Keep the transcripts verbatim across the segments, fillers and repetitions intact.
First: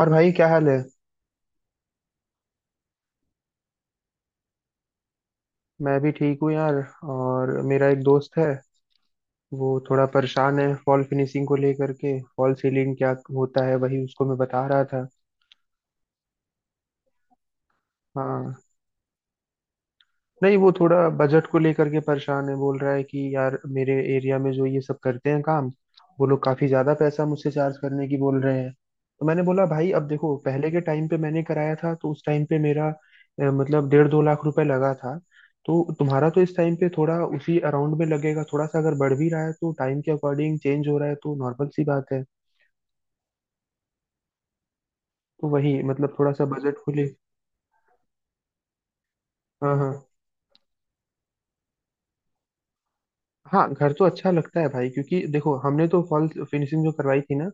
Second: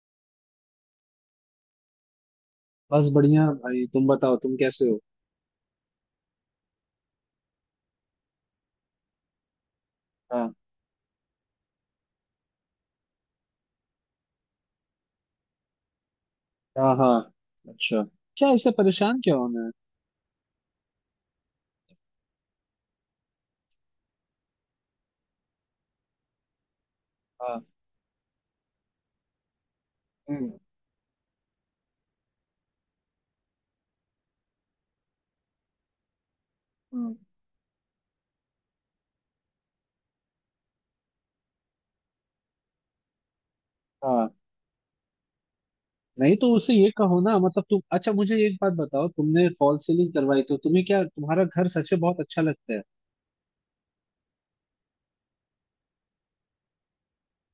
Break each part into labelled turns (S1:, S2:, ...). S1: और भाई, क्या हाल है।
S2: बस बढ़िया भाई। तुम बताओ, तुम कैसे हो?
S1: मैं भी ठीक हूँ यार। और मेरा एक दोस्त है। वो थोड़ा
S2: हाँ।
S1: परेशान है फॉल फिनिशिंग को लेकर के। फॉल सीलिंग क्या होता है वही उसको मैं बता रहा था।
S2: हाँ हाँ। अच्छा। क्या
S1: हाँ।
S2: ऐसे परेशान क्या होना है?
S1: नहीं, वो थोड़ा बजट को लेकर के परेशान है। बोल रहा है कि यार, मेरे एरिया में जो ये सब करते हैं काम, वो लोग काफी ज्यादा पैसा मुझसे
S2: हाँ।
S1: चार्ज करने की बोल रहे हैं। तो मैंने बोला भाई, अब देखो,
S2: हम्म।
S1: पहले के टाइम पे मैंने कराया था तो उस टाइम पे मेरा अ, मतलब डेढ़ दो लाख रुपए लगा था। तो तुम्हारा तो इस टाइम पे
S2: हम्म।
S1: थोड़ा उसी अराउंड में लगेगा। थोड़ा सा अगर बढ़ भी रहा है तो टाइम के अकॉर्डिंग चेंज हो रहा है, तो नॉर्मल सी बात है।
S2: हाँ।
S1: तो वही मतलब थोड़ा
S2: नहीं,
S1: सा
S2: तो उसे
S1: बजट
S2: ये
S1: को ले।
S2: कहो ना, मतलब तुम, अच्छा मुझे एक बात बताओ, तुमने
S1: हाँ
S2: फॉल
S1: हाँ।
S2: सीलिंग करवाई तो तुम्हें क्या तुम्हारा घर सच में बहुत अच्छा लगता है?
S1: हाँ, घर तो अच्छा लगता है भाई, क्योंकि देखो, हमने तो फॉल फिनिशिंग जो करवाई थी ना,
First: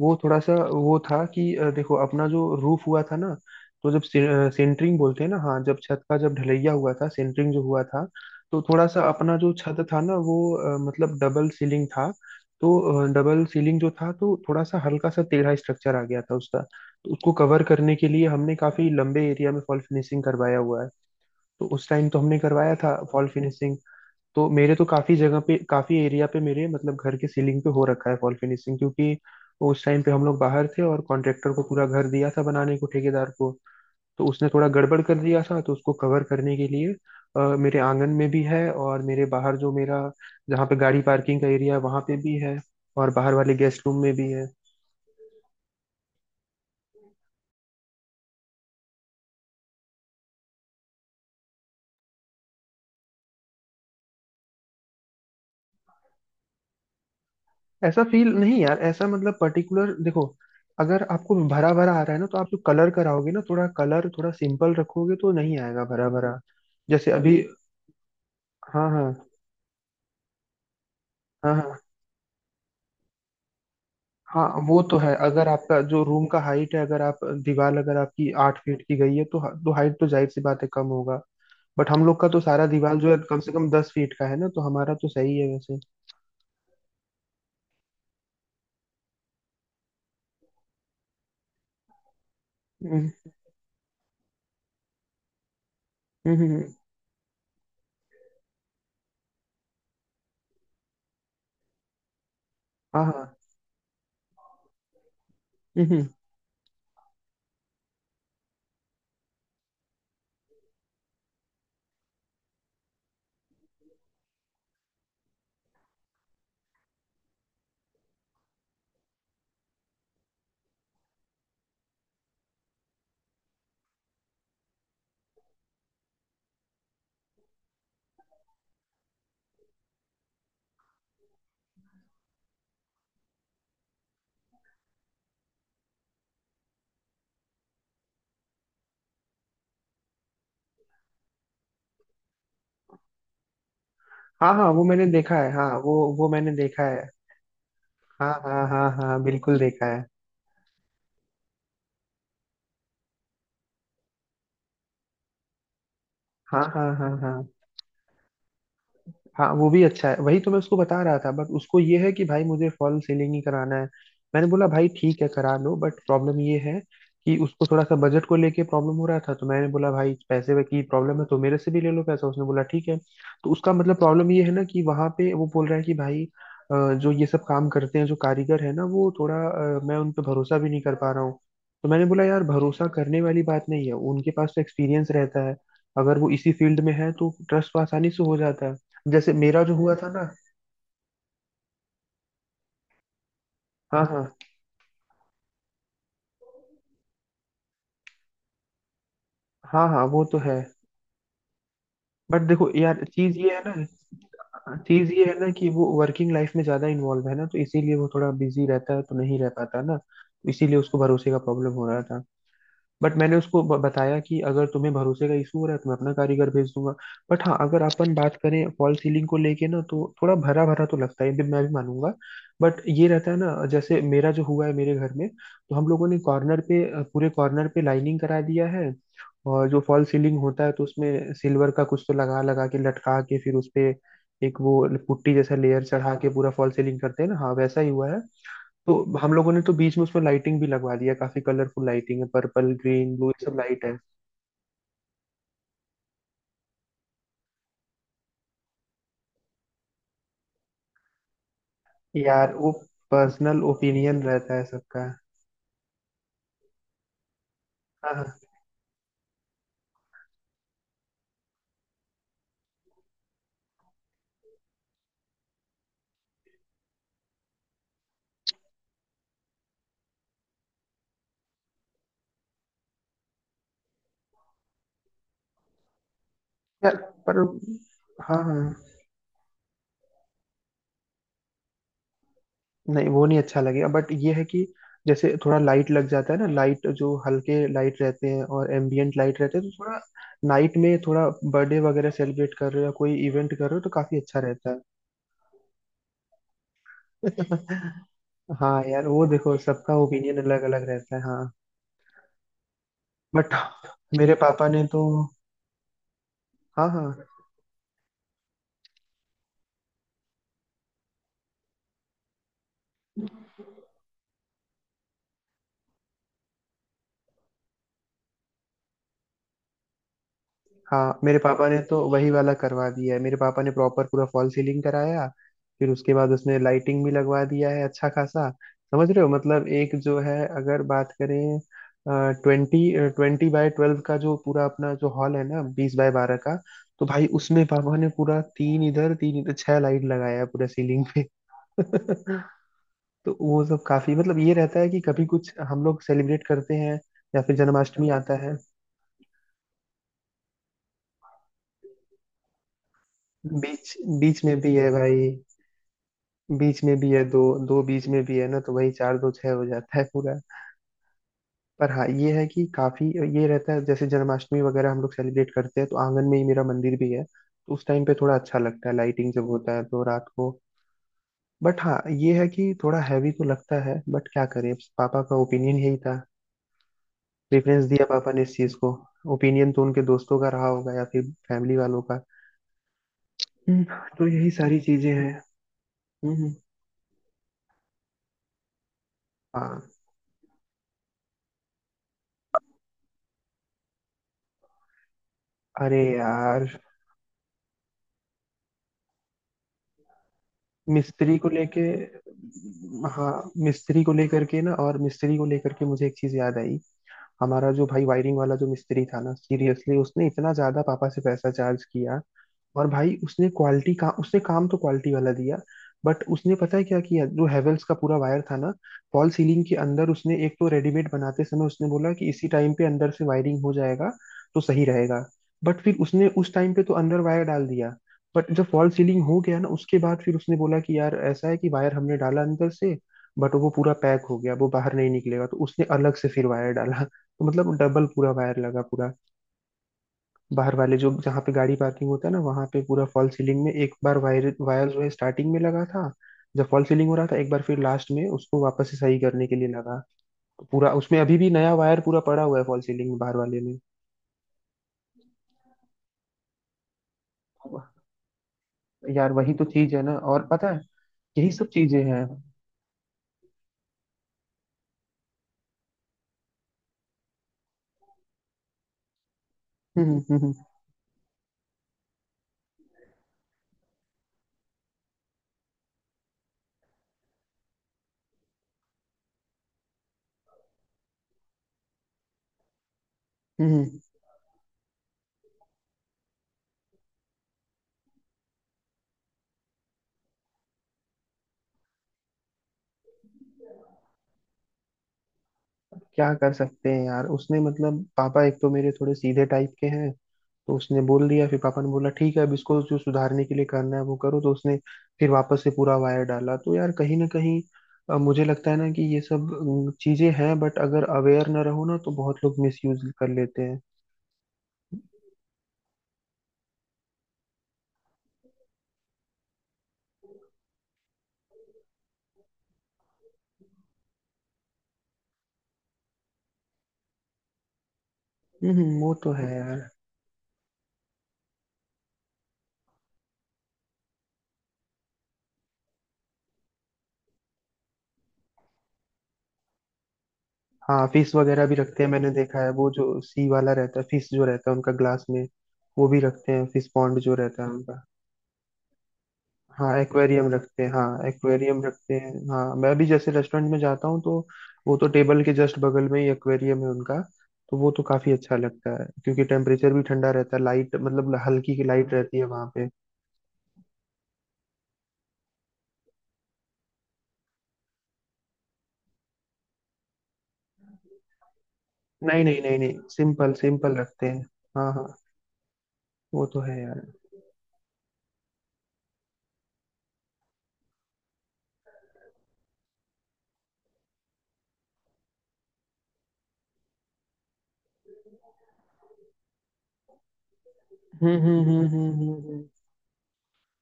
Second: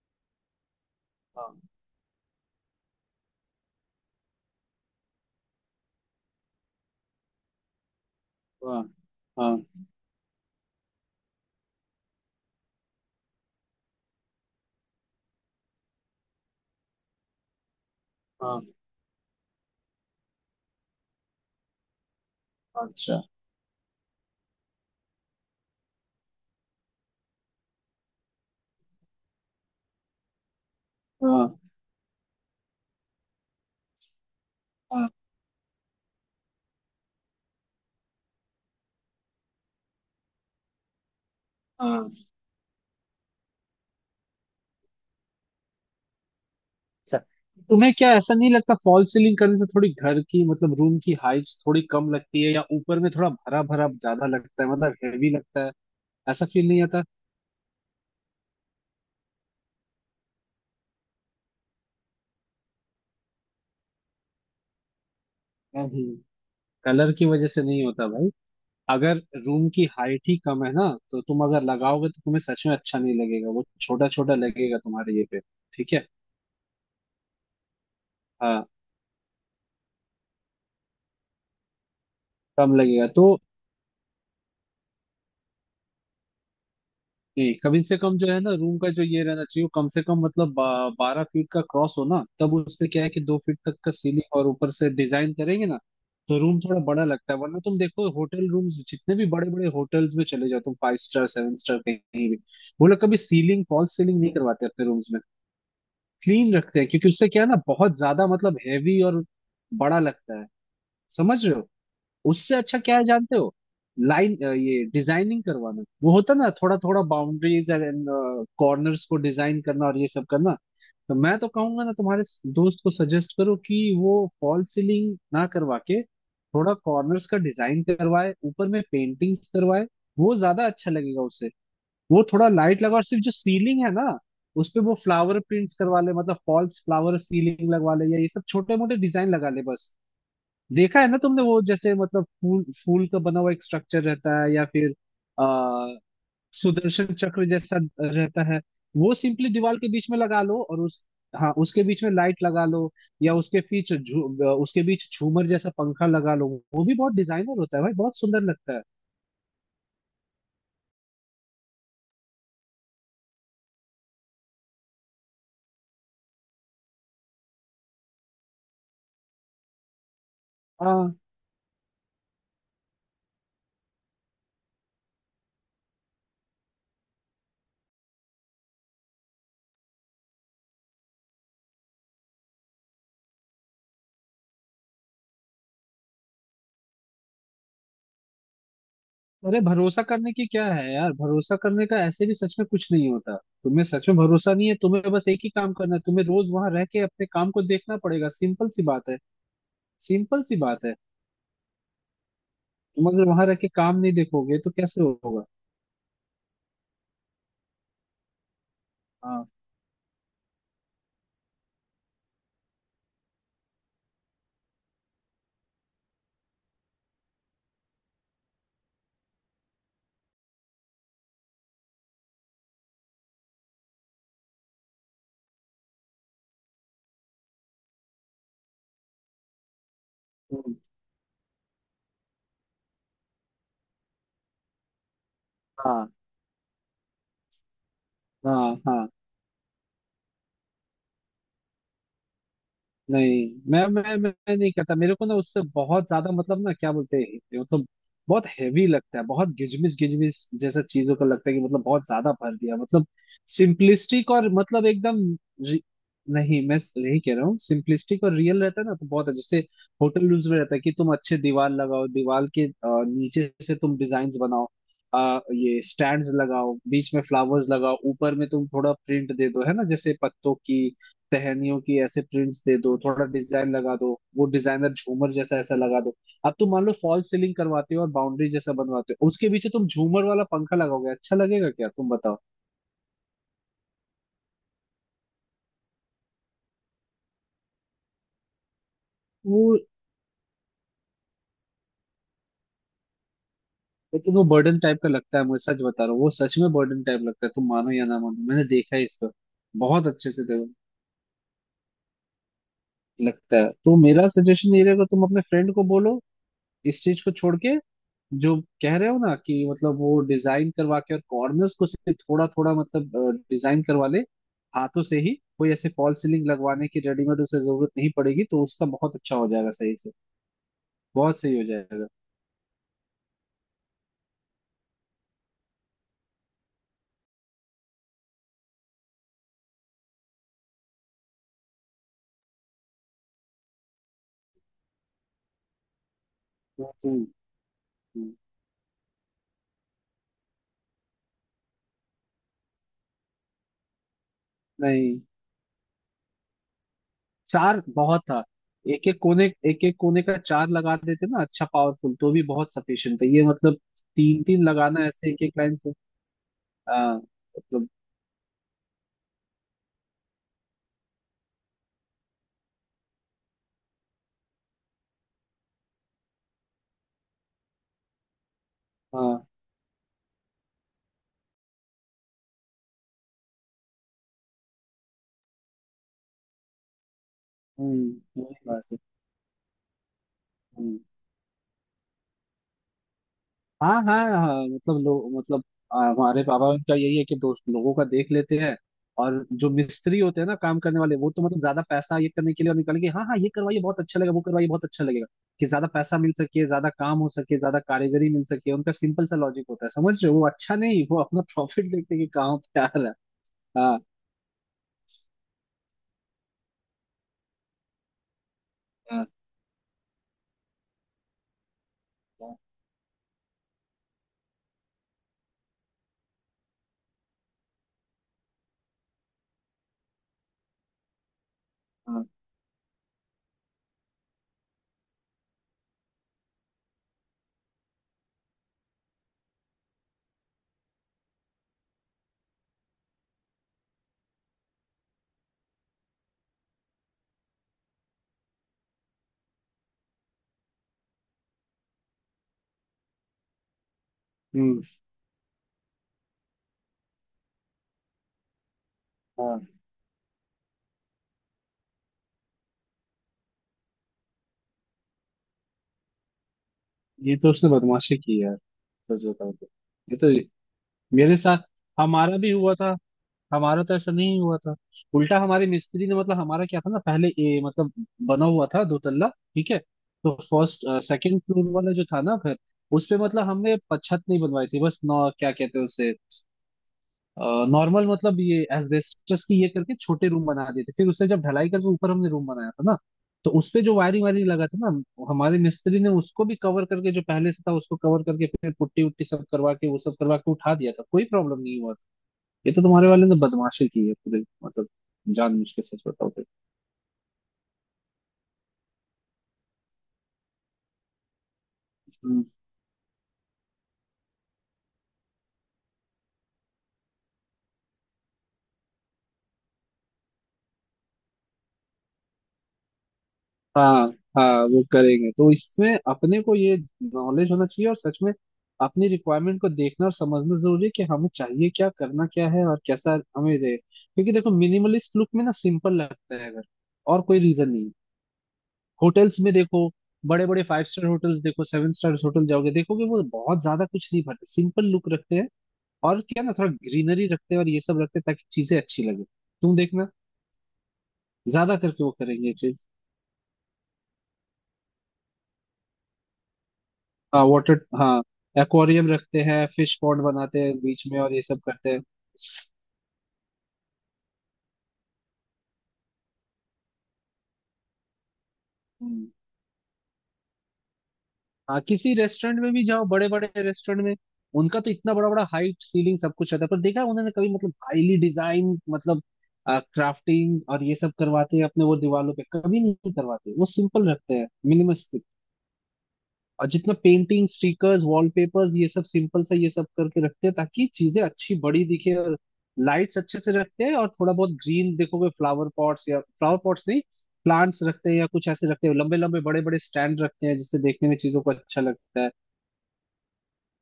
S1: वो थोड़ा सा वो था कि
S2: हाँ
S1: अ, देखो, अपना जो रूफ हुआ था ना, तो जब से अ, सेंटरिंग बोलते हैं ना, हाँ, जब छत का, जब ढलैया हुआ था, सेंटरिंग जो हुआ था, तो
S2: हाँ।
S1: थोड़ा सा अपना जो
S2: हाँ
S1: छत था ना वो, अ, मतलब डबल सीलिंग था। तो डबल सीलिंग जो था तो थोड़ा सा हल्का सा टेढ़ा स्ट्रक्चर आ गया था उसका। तो उसको कवर करने के लिए हमने
S2: हाँ।
S1: काफी लंबे एरिया में फॉल फिनिशिंग करवाया हुआ है। तो उस टाइम तो हमने करवाया था
S2: अच्छा।
S1: Fall finishing. तो मेरे तो काफी जगह पे, काफी एरिया पे, मेरे मतलब घर के सीलिंग पे हो रखा है वॉल फिनिशिंग, क्योंकि उस टाइम पे हम लोग बाहर थे और कॉन्ट्रेक्टर
S2: हाँ
S1: को पूरा घर दिया था बनाने को, ठेकेदार को। तो उसने थोड़ा गड़बड़
S2: हाँ
S1: कर दिया था, तो उसको कवर करने के लिए अ, मेरे आंगन में भी है, और मेरे बाहर जो मेरा, जहाँ पे गाड़ी पार्किंग का एरिया है वहां
S2: हाँ।
S1: पे भी है। और बाहर वाले गेस्ट रूम में भी है।
S2: अच्छा, तुम्हें क्या ऐसा नहीं लगता फॉल सीलिंग करने से थोड़ी घर की, मतलब रूम की हाइट थोड़ी कम लगती है, या ऊपर में थोड़ा भरा भरा ज्यादा लगता है, मतलब हेवी लगता है? ऐसा फील नहीं आता?
S1: ऐसा फील नहीं यार, ऐसा मतलब पर्टिकुलर देखो, अगर आपको भरा भरा आ रहा है ना, तो आप जो कलर कराओगे ना, थोड़ा कलर थोड़ा सिंपल रखोगे तो नहीं आएगा
S2: नहीं,
S1: भरा भरा। जैसे
S2: कलर की
S1: अभी।
S2: वजह से नहीं होता भाई।
S1: हाँ हाँ।
S2: अगर रूम की हाइट ही कम है ना, तो तुम
S1: हाँ,
S2: अगर
S1: हाँ
S2: लगाओगे तो तुम्हें सच में अच्छा नहीं लगेगा, वो छोटा छोटा
S1: हाँ
S2: लगेगा
S1: वो तो है।
S2: तुम्हारे ये पे।
S1: अगर आपका
S2: ठीक
S1: जो
S2: है।
S1: रूम का हाइट है, अगर आप दीवार अगर आपकी आठ
S2: हाँ,
S1: फीट की गई है, तो तो हाइट तो जाहिर सी बात है कम होगा। बट हम लोग का तो सारा
S2: कम
S1: दीवार
S2: लगेगा
S1: जो है
S2: तो।
S1: कम से कम दस फीट का है ना, तो हमारा तो सही है वैसे।
S2: नहीं, कम से कम जो है ना रूम का, जो ये रहना चाहिए वो कम से कम मतलब बा, बारह फीट का क्रॉस हो ना, तब उस पे क्या है
S1: हम्म।
S2: कि दो फीट तक का सीलिंग और ऊपर से डिजाइन करेंगे ना।
S1: हम्म,
S2: तो रूम
S1: हम्म।
S2: थोड़ा बड़ा लगता है। वरना तुम देखो होटल रूम्स, जितने भी बड़े बड़े होटल्स में चले जाओ तुम, फाइव स्टार, सेवन स्टार, कहीं भी, वो लोग
S1: हाँ
S2: कभी
S1: हाँ।
S2: सीलिंग, फॉल्स सीलिंग नहीं करवाते अपने रूम्स में।
S1: हम्म, हम्म।
S2: क्लीन रखते हैं, क्योंकि उससे क्या है ना, बहुत ज्यादा मतलब हैवी और बड़ा लगता है। समझ रहे हो? उससे अच्छा क्या है जानते हो, लाइन ये डिजाइनिंग करवाना, वो होता ना थोड़ा थोड़ा, बाउंड्रीज एंड कॉर्नर्स को डिजाइन करना और ये सब करना। तो मैं तो कहूंगा ना, तुम्हारे स- दोस्त को सजेस्ट करो कि वो फॉल सीलिंग ना करवा के थोड़ा कॉर्नर्स का डिजाइन करवाए, ऊपर में पेंटिंग्स करवाए, वो ज्यादा अच्छा लगेगा उसे। वो थोड़ा लाइट लगा, और सिर्फ जो सीलिंग है ना उस पे वो फ्लावर प्रिंट्स करवा ले, मतलब फॉल्स फ्लावर सीलिंग लगवा ले, या ये सब छोटे मोटे डिजाइन लगा ले बस। देखा है ना तुमने, वो जैसे मतलब फूल फूल का बना हुआ एक स्ट्रक्चर रहता है,
S1: हाँ
S2: या
S1: हाँ, वो
S2: फिर
S1: मैंने देखा है। हाँ,
S2: आ,
S1: वो वो मैंने देखा है।
S2: सुदर्शन चक्र जैसा
S1: हाँ
S2: रहता है।
S1: हाँ हाँ
S2: वो
S1: हाँ,
S2: सिंपली
S1: बिल्कुल
S2: दीवार
S1: देखा
S2: के
S1: है।
S2: बीच में लगा लो, और उस, हाँ उसके बीच में लाइट लगा लो, या उसके बीच झू- उसके बीच झूमर जैसा पंखा लगा लो।
S1: हाँ
S2: वो
S1: हाँ
S2: भी
S1: हाँ
S2: बहुत
S1: हाँ।
S2: डिजाइनर होता है भाई, बहुत सुंदर लगता है।
S1: हाँ, वो भी अच्छा है। वही तो मैं उसको बता रहा था, बट उसको ये है कि भाई, मुझे फॉल सीलिंग ही कराना है। मैंने बोला भाई, ठीक है, करा लो, बट प्रॉब्लम ये है कि उसको थोड़ा सा बजट को लेके प्रॉब्लम हो रहा था। तो मैंने बोला भाई, पैसे की
S2: हाँ।
S1: प्रॉब्लम है तो मेरे से भी ले लो पैसा। उसने बोला ठीक है। तो उसका मतलब प्रॉब्लम ये है ना कि वहां पे वो बोल रहा है कि भाई, अ, जो ये सब काम करते हैं, जो कारीगर है ना, वो थोड़ा अ, मैं उन पे भरोसा भी नहीं कर पा रहा हूँ। तो मैंने बोला यार, भरोसा करने वाली बात नहीं है, उनके पास तो एक्सपीरियंस रहता है। अगर वो इसी फील्ड में है तो ट्रस्ट तो आसानी से हो जाता है। जैसे
S2: अरे
S1: मेरा जो हुआ
S2: भरोसा
S1: था ना।
S2: करने की क्या है यार, भरोसा करने का ऐसे भी सच में कुछ नहीं होता। तुम्हें
S1: हाँ
S2: सच में
S1: हाँ।
S2: भरोसा नहीं है, तुम्हें बस एक ही काम करना है, तुम्हें रोज वहां रह के अपने काम को देखना पड़ेगा। सिंपल सी बात है।
S1: हाँ हाँ, वो तो
S2: सिंपल
S1: है।
S2: सी बात है।
S1: बट देखो यार,
S2: तुम अगर
S1: चीज
S2: वहां रह
S1: ये है
S2: के
S1: ना,
S2: काम नहीं देखोगे तो कैसे
S1: चीज ये है
S2: होगा?
S1: ना कि वो वर्किंग लाइफ में ज्यादा इन्वॉल्व है ना, तो इसीलिए वो थोड़ा बिजी रहता है, तो नहीं
S2: हाँ।
S1: रह पाता ना। इसीलिए उसको भरोसे का प्रॉब्लम हो रहा था। बट मैंने उसको ब- बताया कि अगर तुम्हें भरोसे का इशू हो रहा है तो मैं अपना कारीगर भेज दूंगा। बट हाँ, अगर अपन बात करें फॉल सीलिंग को लेके ना, तो थोड़ा भरा भरा तो लगता है, ये भी मैं भी मानूंगा। बट ये रहता है ना, जैसे मेरा जो हुआ है मेरे घर में, तो हम लोगों ने कॉर्नर पे, अ, पूरे कॉर्नर पे लाइनिंग करा दिया है। और जो फॉल सीलिंग होता है
S2: हम्म।
S1: तो उसमें सिल्वर का कुछ तो लगा लगा के, लटका के, फिर उस पे एक वो पुट्टी जैसा लेयर
S2: हाँ
S1: चढ़ा के पूरा फॉल सीलिंग करते हैं ना, हाँ, वैसा ही हुआ है।
S2: हाँ
S1: तो
S2: हाँ।
S1: हम लोगों ने तो बीच में उसमें लाइटिंग भी लगवा दिया, काफी कलरफुल लाइटिंग है। पर्पल, ग्रीन, ब्लू,
S2: नहीं,
S1: ये सब लाइट
S2: मैं
S1: है।
S2: मैं मैं मैं नहीं करता। मेरे को ना उससे बहुत ज्यादा मतलब, ना क्या बोलते हैं, मतलब बहुत हैवी लगता है, बहुत गिजमिस गिजमिस जैसा चीजों का लगता है कि, मतलब बहुत ज्यादा
S1: यार,
S2: भर
S1: वो
S2: दिया मतलब।
S1: पर्सनल ओपिनियन
S2: सिंपलिस्टिक और
S1: रहता है
S2: मतलब
S1: सबका।
S2: एकदम, रि- नहीं, मैं यही कह रहा हूँ
S1: हाँ
S2: सिंपलिस्टिक और
S1: हाँ।
S2: रियल रहता है ना, तो बहुत है। जैसे होटल रूम्स में रहता है कि तुम अच्छे दीवार लगाओ, दीवार के अ, नीचे से तुम डिजाइन बनाओ, अ, ये स्टैंड्स लगाओ, बीच में फ्लावर्स लगाओ, ऊपर में तुम थोड़ा प्रिंट दे दो, है ना, जैसे पत्तों की, टहनियों की ऐसे प्रिंट्स दे दो, थोड़ा डिजाइन लगा दो, वो डिजाइनर झूमर जैसा ऐसा लगा दो। अब तुम मान लो
S1: यार,
S2: फॉल्स
S1: पर।
S2: सीलिंग करवाते हो और
S1: हाँ
S2: बाउंड्री
S1: हाँ।
S2: जैसा बनवाते हो, उसके पीछे तुम झूमर वाला पंखा लगाओगे, अच्छा लगेगा क्या तुम बताओ?
S1: नहीं, वो नहीं अच्छा लगेगा, बट ये है कि जैसे थोड़ा लाइट लग जाता है ना, लाइट जो हल्के लाइट रहते हैं और एम्बियंट लाइट रहते
S2: वो,
S1: हैं तो थोड़ा नाइट में, थोड़ा बर्थडे वगैरह सेलिब्रेट कर रहे हो या कोई इवेंट कर रहे हो, तो काफी
S2: लेकिन
S1: अच्छा
S2: वो
S1: रहता
S2: बर्डन
S1: है।
S2: टाइप का लगता है मुझे, सच बता रहा हूँ, वो सच में बर्डन टाइप लगता है। तुम मानो या ना मानो, मैंने
S1: हाँ
S2: देखा है
S1: यार, वो
S2: इसको
S1: देखो, सबका
S2: बहुत अच्छे
S1: ओपिनियन
S2: से।
S1: अलग
S2: देखो,
S1: अलग रहता है, हाँ। बट
S2: लगता है तो मेरा
S1: मेरे पापा
S2: सजेशन ये
S1: ने तो,
S2: रहेगा, तुम अपने फ्रेंड को बोलो
S1: हाँ
S2: इस चीज
S1: हाँ,
S2: को छोड़ के, जो कह रहे हो ना कि मतलब वो डिजाइन करवा के, और कॉर्नर्स को से थोड़ा थोड़ा मतलब डिजाइन करवा ले, हाथों से ही। कोई ऐसे फॉल्स सीलिंग लगवाने की, रेडीमेड उसे जरूरत नहीं पड़ेगी, तो उसका बहुत अच्छा हो जाएगा सही से।
S1: हाँ, मेरे
S2: बहुत सही हो
S1: पापा ने तो
S2: जाएगा।
S1: वही वाला करवा दिया है। मेरे पापा ने प्रॉपर पूरा फॉल सीलिंग कराया, फिर उसके बाद उसने लाइटिंग भी लगवा दिया है अच्छा खासा। समझ रहे हो? मतलब एक जो है, अगर बात करें ट्वेंटी ट्वेंटी बाय ट्वेल्व का, जो पूरा अपना जो हॉल है ना, बीस बाय बारह का, तो
S2: हम्म।
S1: भाई उसमें पापा ने
S2: हम्म।
S1: पूरा तीन इधर तीन इधर छह लाइट लगाया है, पूरा सीलिंग पे। तो वो सब काफी मतलब ये रहता है कि
S2: नहीं,
S1: कभी कुछ हम लोग सेलिब्रेट करते हैं, या फिर
S2: चार
S1: जन्माष्टमी
S2: बहुत
S1: आता
S2: था।
S1: है।
S2: एक एक कोने, एक एक कोने का चार लगा देते ना, अच्छा पावरफुल तो भी बहुत सफिशियंट है ये, मतलब
S1: बीच।
S2: तीन
S1: बीच में
S2: तीन
S1: भी है
S2: लगाना
S1: भाई।
S2: ऐसे एक एक लाइन से।
S1: बीच में भी
S2: हाँ।
S1: है दो, दो
S2: मतलब।
S1: बीच में भी है ना, तो वही चार दो छह हो जाता है पूरा। पर हाँ, ये है कि काफी, ये रहता है जैसे जन्माष्टमी वगैरह हम लोग सेलिब्रेट करते हैं तो आंगन में ही मेरा मंदिर भी है, तो उस टाइम पे थोड़ा अच्छा लगता है, लाइटिंग
S2: हाँ।
S1: जब होता है तो रात को। बट हाँ, ये है कि थोड़ा हैवी तो लगता है, बट क्या करें, पापा का ओपिनियन यही था। प्रेफरेंस दिया
S2: हम्म।
S1: पापा ने इस
S2: वही
S1: चीज
S2: बात
S1: को।
S2: है।
S1: ओपिनियन तो उनके दोस्तों का रहा होगा,
S2: हम्म।
S1: या फिर फैमिली वालों का। हम्म।
S2: हाँ हाँ
S1: तो यही
S2: हाँ,
S1: सारी
S2: मतलब
S1: चीजें हैं।
S2: लोग, मतलब आ,
S1: हम्म,
S2: हमारे
S1: हम्म।
S2: पापा का यही है कि दोस्त लोगों का देख लेते हैं, और जो
S1: हाँ।
S2: मिस्त्री होते हैं ना काम करने वाले, वो तो मतलब ज्यादा पैसा ये करने के लिए और निकालेंगे। हाँ हाँ, ये करवाइए बहुत अच्छा लगेगा, वो करवाइए बहुत अच्छा लगेगा, कि ज्यादा
S1: अरे
S2: पैसा मिल सके,
S1: यार,
S2: ज्यादा काम हो सके, ज्यादा कारीगरी मिल सके। उनका सिंपल सा लॉजिक होता है, समझ रहे हो, वो अच्छा नहीं, वो
S1: मिस्त्री
S2: अपना
S1: को लेके,
S2: प्रॉफिट देखते हैं कि कहाँ पे आ रहा है।
S1: हाँ,
S2: हाँ
S1: मिस्त्री को लेकर के ना, और मिस्त्री को लेकर के मुझे एक चीज याद आई। हमारा जो भाई वायरिंग वाला जो मिस्त्री था
S2: हाँ।
S1: ना, सीरियसली उसने इतना ज्यादा पापा से पैसा चार्ज किया।
S2: हाँ
S1: और भाई उसने क्वालिटी का, उसने काम तो क्वालिटी वाला दिया, बट उसने पता है क्या किया? जो हेवेल्स का पूरा वायर था ना, फॉल सीलिंग के अंदर उसने एक तो रेडीमेड बनाते समय उसने बोला
S2: हाँ।
S1: कि इसी टाइम पे अंदर से वायरिंग हो जाएगा तो सही रहेगा। बट फिर उसने उस टाइम पे तो अंदर वायर डाल दिया, बट जब फॉल सीलिंग हो गया ना, उसके बाद फिर उसने बोला कि यार ऐसा है कि वायर हमने डाला अंदर से, बट वो पूरा पैक हो गया, वो बाहर नहीं निकलेगा। तो उसने अलग से फिर वायर डाला, तो मतलब डबल पूरा वायर लगा पूरा। बाहर वाले जो, जहाँ पे गाड़ी पार्किंग होता है ना, वहां पे पूरा फॉल सीलिंग में एक बार वायर,
S2: हम्म।
S1: वायर जो है स्टार्टिंग में लगा था जब फॉल सीलिंग हो रहा था, एक बार फिर लास्ट में उसको वापस से सही करने के
S2: हाँ।
S1: लिए लगा। तो पूरा उसमें अभी भी नया वायर पूरा पड़ा हुआ है फॉल सीलिंग में, बाहर वाले में।
S2: ये तो उसने बदमाशी की है, सच
S1: यार,
S2: बताऊं
S1: वही तो
S2: तो।
S1: चीज है ना,
S2: ये
S1: और
S2: तो
S1: पता है,
S2: मेरे
S1: यही
S2: साथ,
S1: सब चीजें हैं।
S2: हमारा भी हुआ था। हमारा तो ऐसा नहीं हुआ था। उल्टा हमारे मिस्त्री ने, मतलब हमारा क्या था ना, पहले ए, मतलब बना हुआ था दो तल्ला। ठीक है।
S1: हम्म,
S2: तो
S1: हम्म, हम्म,
S2: फर्स्ट, सेकंड फ्लोर वाला जो था ना घर, उस पे मतलब हमने प- छत नहीं बनवाई थी बस, नौ, क्या कहते हैं उसे, नॉर्मल मतलब, ये एस्बेस्टस की ये करके छोटे रूम बना दिए थे। फिर उससे जब ढलाई करके ऊपर हमने रूम बनाया था ना, तो उस पे जो
S1: हम्म।
S2: वायरिंग वायरिंग लगा था ना, हमारे मिस्त्री ने उसको भी कवर करके, जो पहले से था उसको कवर करके, फिर पुट्टी उट्टी सब करवा के, वो सब करवा के उठा दिया था, कोई प्रॉब्लम नहीं हुआ था। ये तो तुम्हारे वाले ने बदमाशी की है पूरे, मतलब जानबूझ के, सच बताओ
S1: क्या
S2: तो।
S1: कर सकते हैं यार, उसने मतलब, पापा एक तो मेरे थोड़े सीधे टाइप के हैं, तो उसने बोल दिया, फिर पापा ने बोला ठीक है,
S2: हम्म।
S1: अब इसको जो सुधारने के लिए करना है वो करो। तो उसने फिर वापस से पूरा वायर डाला। तो यार, कहीं ना कहीं अ, मुझे लगता है ना कि ये सब अम, चीजें हैं, बट अगर अवेयर ना रहो ना, तो बहुत लोग मिसयूज कर लेते हैं।
S2: हाँ हाँ, वो करेंगे तो इसमें अपने को ये नॉलेज होना चाहिए, और सच में अपनी रिक्वायरमेंट को देखना और समझना जरूरी है कि हमें चाहिए क्या, करना क्या है और कैसा हमें रहे। क्योंकि देखो मिनिमलिस्ट लुक में ना सिंपल लगता है, अगर और कोई रीजन नहीं है।
S1: हम्म, हम्म, वो तो
S2: होटल्स
S1: है
S2: में
S1: यार।
S2: देखो, बड़े बड़े फाइव स्टार होटल्स देखो, सेवन स्टार होटल जाओगे देखोगे, वो बहुत ज्यादा कुछ नहीं भरते, सिंपल लुक रखते हैं। और क्या ना, थोड़ा ग्रीनरी रखते हैं और ये सब रखते हैं ताकि चीजें अच्छी लगे। तुम देखना,
S1: हाँ, फिश वगैरह भी
S2: ज्यादा
S1: रखते
S2: करके
S1: हैं,
S2: वो
S1: मैंने
S2: करेंगे ये
S1: देखा है।
S2: चीज।
S1: वो जो सी वाला रहता है, फिश जो रहता है उनका ग्लास में, वो भी रखते हैं, फिश पॉन्ड जो
S2: हाँ
S1: रहता है
S2: वाटर,
S1: उनका।
S2: हाँ एक्वेरियम रखते हैं, फिश
S1: हाँ,
S2: पॉन्ड
S1: एक्वेरियम
S2: बनाते हैं
S1: रखते हैं,
S2: बीच में
S1: हाँ
S2: और ये सब
S1: एक्वेरियम
S2: करते हैं।
S1: रखते हैं, हाँ, मैं भी जैसे रेस्टोरेंट में जाता हूँ तो वो तो टेबल के जस्ट बगल में ही एक्वेरियम है उनका। तो वो तो काफी अच्छा लगता है,
S2: हम्म।
S1: क्योंकि टेम्परेचर भी ठंडा रहता है, लाइट मतलब हल्की
S2: हाँ,
S1: की लाइट
S2: किसी
S1: रहती है
S2: रेस्टोरेंट
S1: वहां
S2: में भी
S1: पे।
S2: जाओ, बड़े बड़े रेस्टोरेंट में, उनका तो इतना बड़ा बड़ा हाइट, सीलिंग सब कुछ रहता है, पर देखा है उन्होंने कभी मतलब हाईली डिजाइन, मतलब क्राफ्टिंग और ये सब करवाते हैं अपने वो दीवारों पे?
S1: नहीं नहीं नहीं
S2: कभी
S1: नहीं,
S2: नहीं
S1: सिंपल
S2: करवाते, वो
S1: सिंपल
S2: सिंपल
S1: रखते
S2: रखते
S1: हैं।
S2: हैं,
S1: हाँ हाँ,
S2: मिनिमलिस्टिक।
S1: वो तो
S2: और
S1: है
S2: जितना
S1: यार।
S2: पेंटिंग, स्टिकर्स, वॉलपेपर्स, ये सब सिंपल सा ये सब करके रखते हैं ताकि चीजें अच्छी बड़ी दिखे, और लाइट्स अच्छे से रखते हैं, और थोड़ा बहुत ग्रीन देखोगे, फ्लावर पॉट्स, या फ्लावर पॉट्स नहीं, प्लांट्स रखते हैं या कुछ ऐसे रखते हैं, लंबे लंबे बड़े बड़े स्टैंड रखते हैं, जिससे देखने में
S1: हम्म,
S2: चीजों को
S1: हम्म,
S2: अच्छा
S1: हम्म, हम्म,
S2: लगता है।
S1: हम्म, हम्म।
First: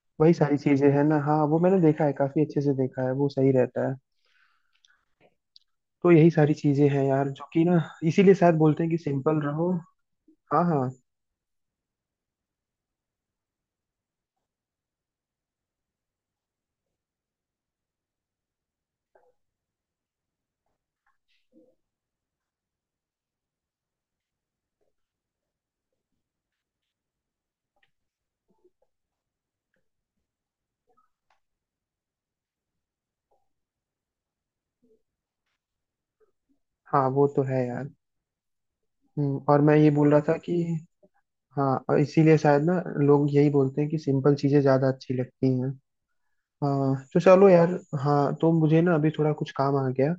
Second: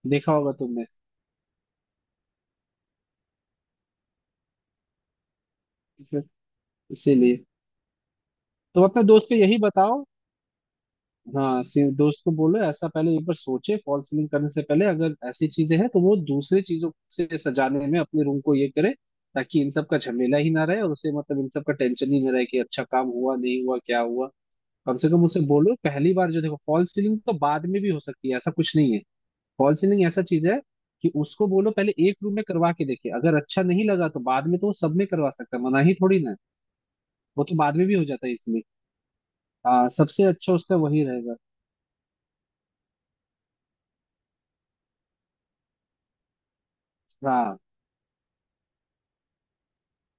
S2: देखा
S1: वही
S2: होगा
S1: सारी
S2: तुमने।
S1: चीजें हैं ना, हाँ, वो मैंने देखा है, काफी अच्छे से देखा है, वो सही रहता है। तो यही सारी चीजें हैं यार,
S2: इसीलिए।
S1: जो कि ना, इसीलिए शायद बोलते
S2: तो
S1: हैं कि
S2: अपने दोस्त को
S1: सिंपल
S2: यही
S1: रहो।
S2: बताओ।
S1: हाँ हाँ
S2: हाँ, सी- दोस्त को बोलो, ऐसा पहले एक बार सोचे फॉल सीलिंग करने से पहले, अगर ऐसी चीजें हैं तो वो दूसरे चीजों से सजाने में अपने रूम को ये करे, ताकि इन सब का झमेला ही ना रहे, और उसे मतलब इन सब का टेंशन ही ना रहे कि अच्छा काम हुआ, नहीं हुआ, क्या हुआ। कम से कम उसे बोलो, पहली बार जो, देखो फॉल सीलिंग तो बाद में भी हो सकती है, ऐसा कुछ नहीं है। फॉल सीलिंग ऐसा चीज है कि उसको बोलो पहले एक रूम में करवा के देखे, अगर अच्छा नहीं लगा तो बाद में तो वो सब में करवा सकता है, मना ही थोड़ी ना है।
S1: हाँ, वो तो
S2: वो तो
S1: है
S2: बाद में
S1: यार।
S2: भी हो जाता है इसमें।
S1: हम्म, और मैं
S2: हाँ,
S1: ये बोल रहा
S2: सबसे
S1: था
S2: अच्छा
S1: कि
S2: उसका वही रहेगा।
S1: हाँ, और इसीलिए शायद ना लोग यही बोलते हैं कि सिंपल चीजें ज्यादा अच्छी लगती हैं। हाँ, तो चलो
S2: हाँ।
S1: यार। हाँ, तो मुझे ना अभी थोड़ा कुछ काम आ गया,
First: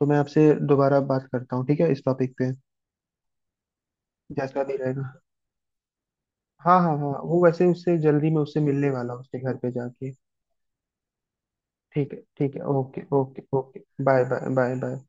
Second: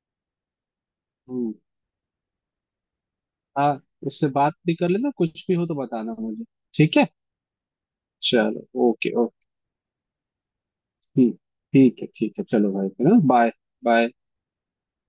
S1: तो मैं आपसे दोबारा बात
S2: हम्म।
S1: करता हूँ ठीक है, इस टॉपिक पे,
S2: हाँ। उससे बात
S1: जैसा
S2: भी
S1: भी
S2: कर लेना,
S1: रहेगा।
S2: कुछ भी हो तो बताना मुझे।
S1: हाँ
S2: ठीक
S1: हाँ
S2: है,
S1: हाँ, वो वैसे उससे जल्दी, मैं उससे
S2: चलो
S1: मिलने
S2: ओके
S1: वाला हूँ, उसके
S2: ओके।
S1: घर पे जाके।
S2: ठीक। ठीक है
S1: ठीक है
S2: ठीक है,
S1: ठीक है,
S2: चलो भाई
S1: ओके
S2: फिर
S1: okay
S2: bye.
S1: Okay.
S2: Bye.
S1: Bye bye bye bye.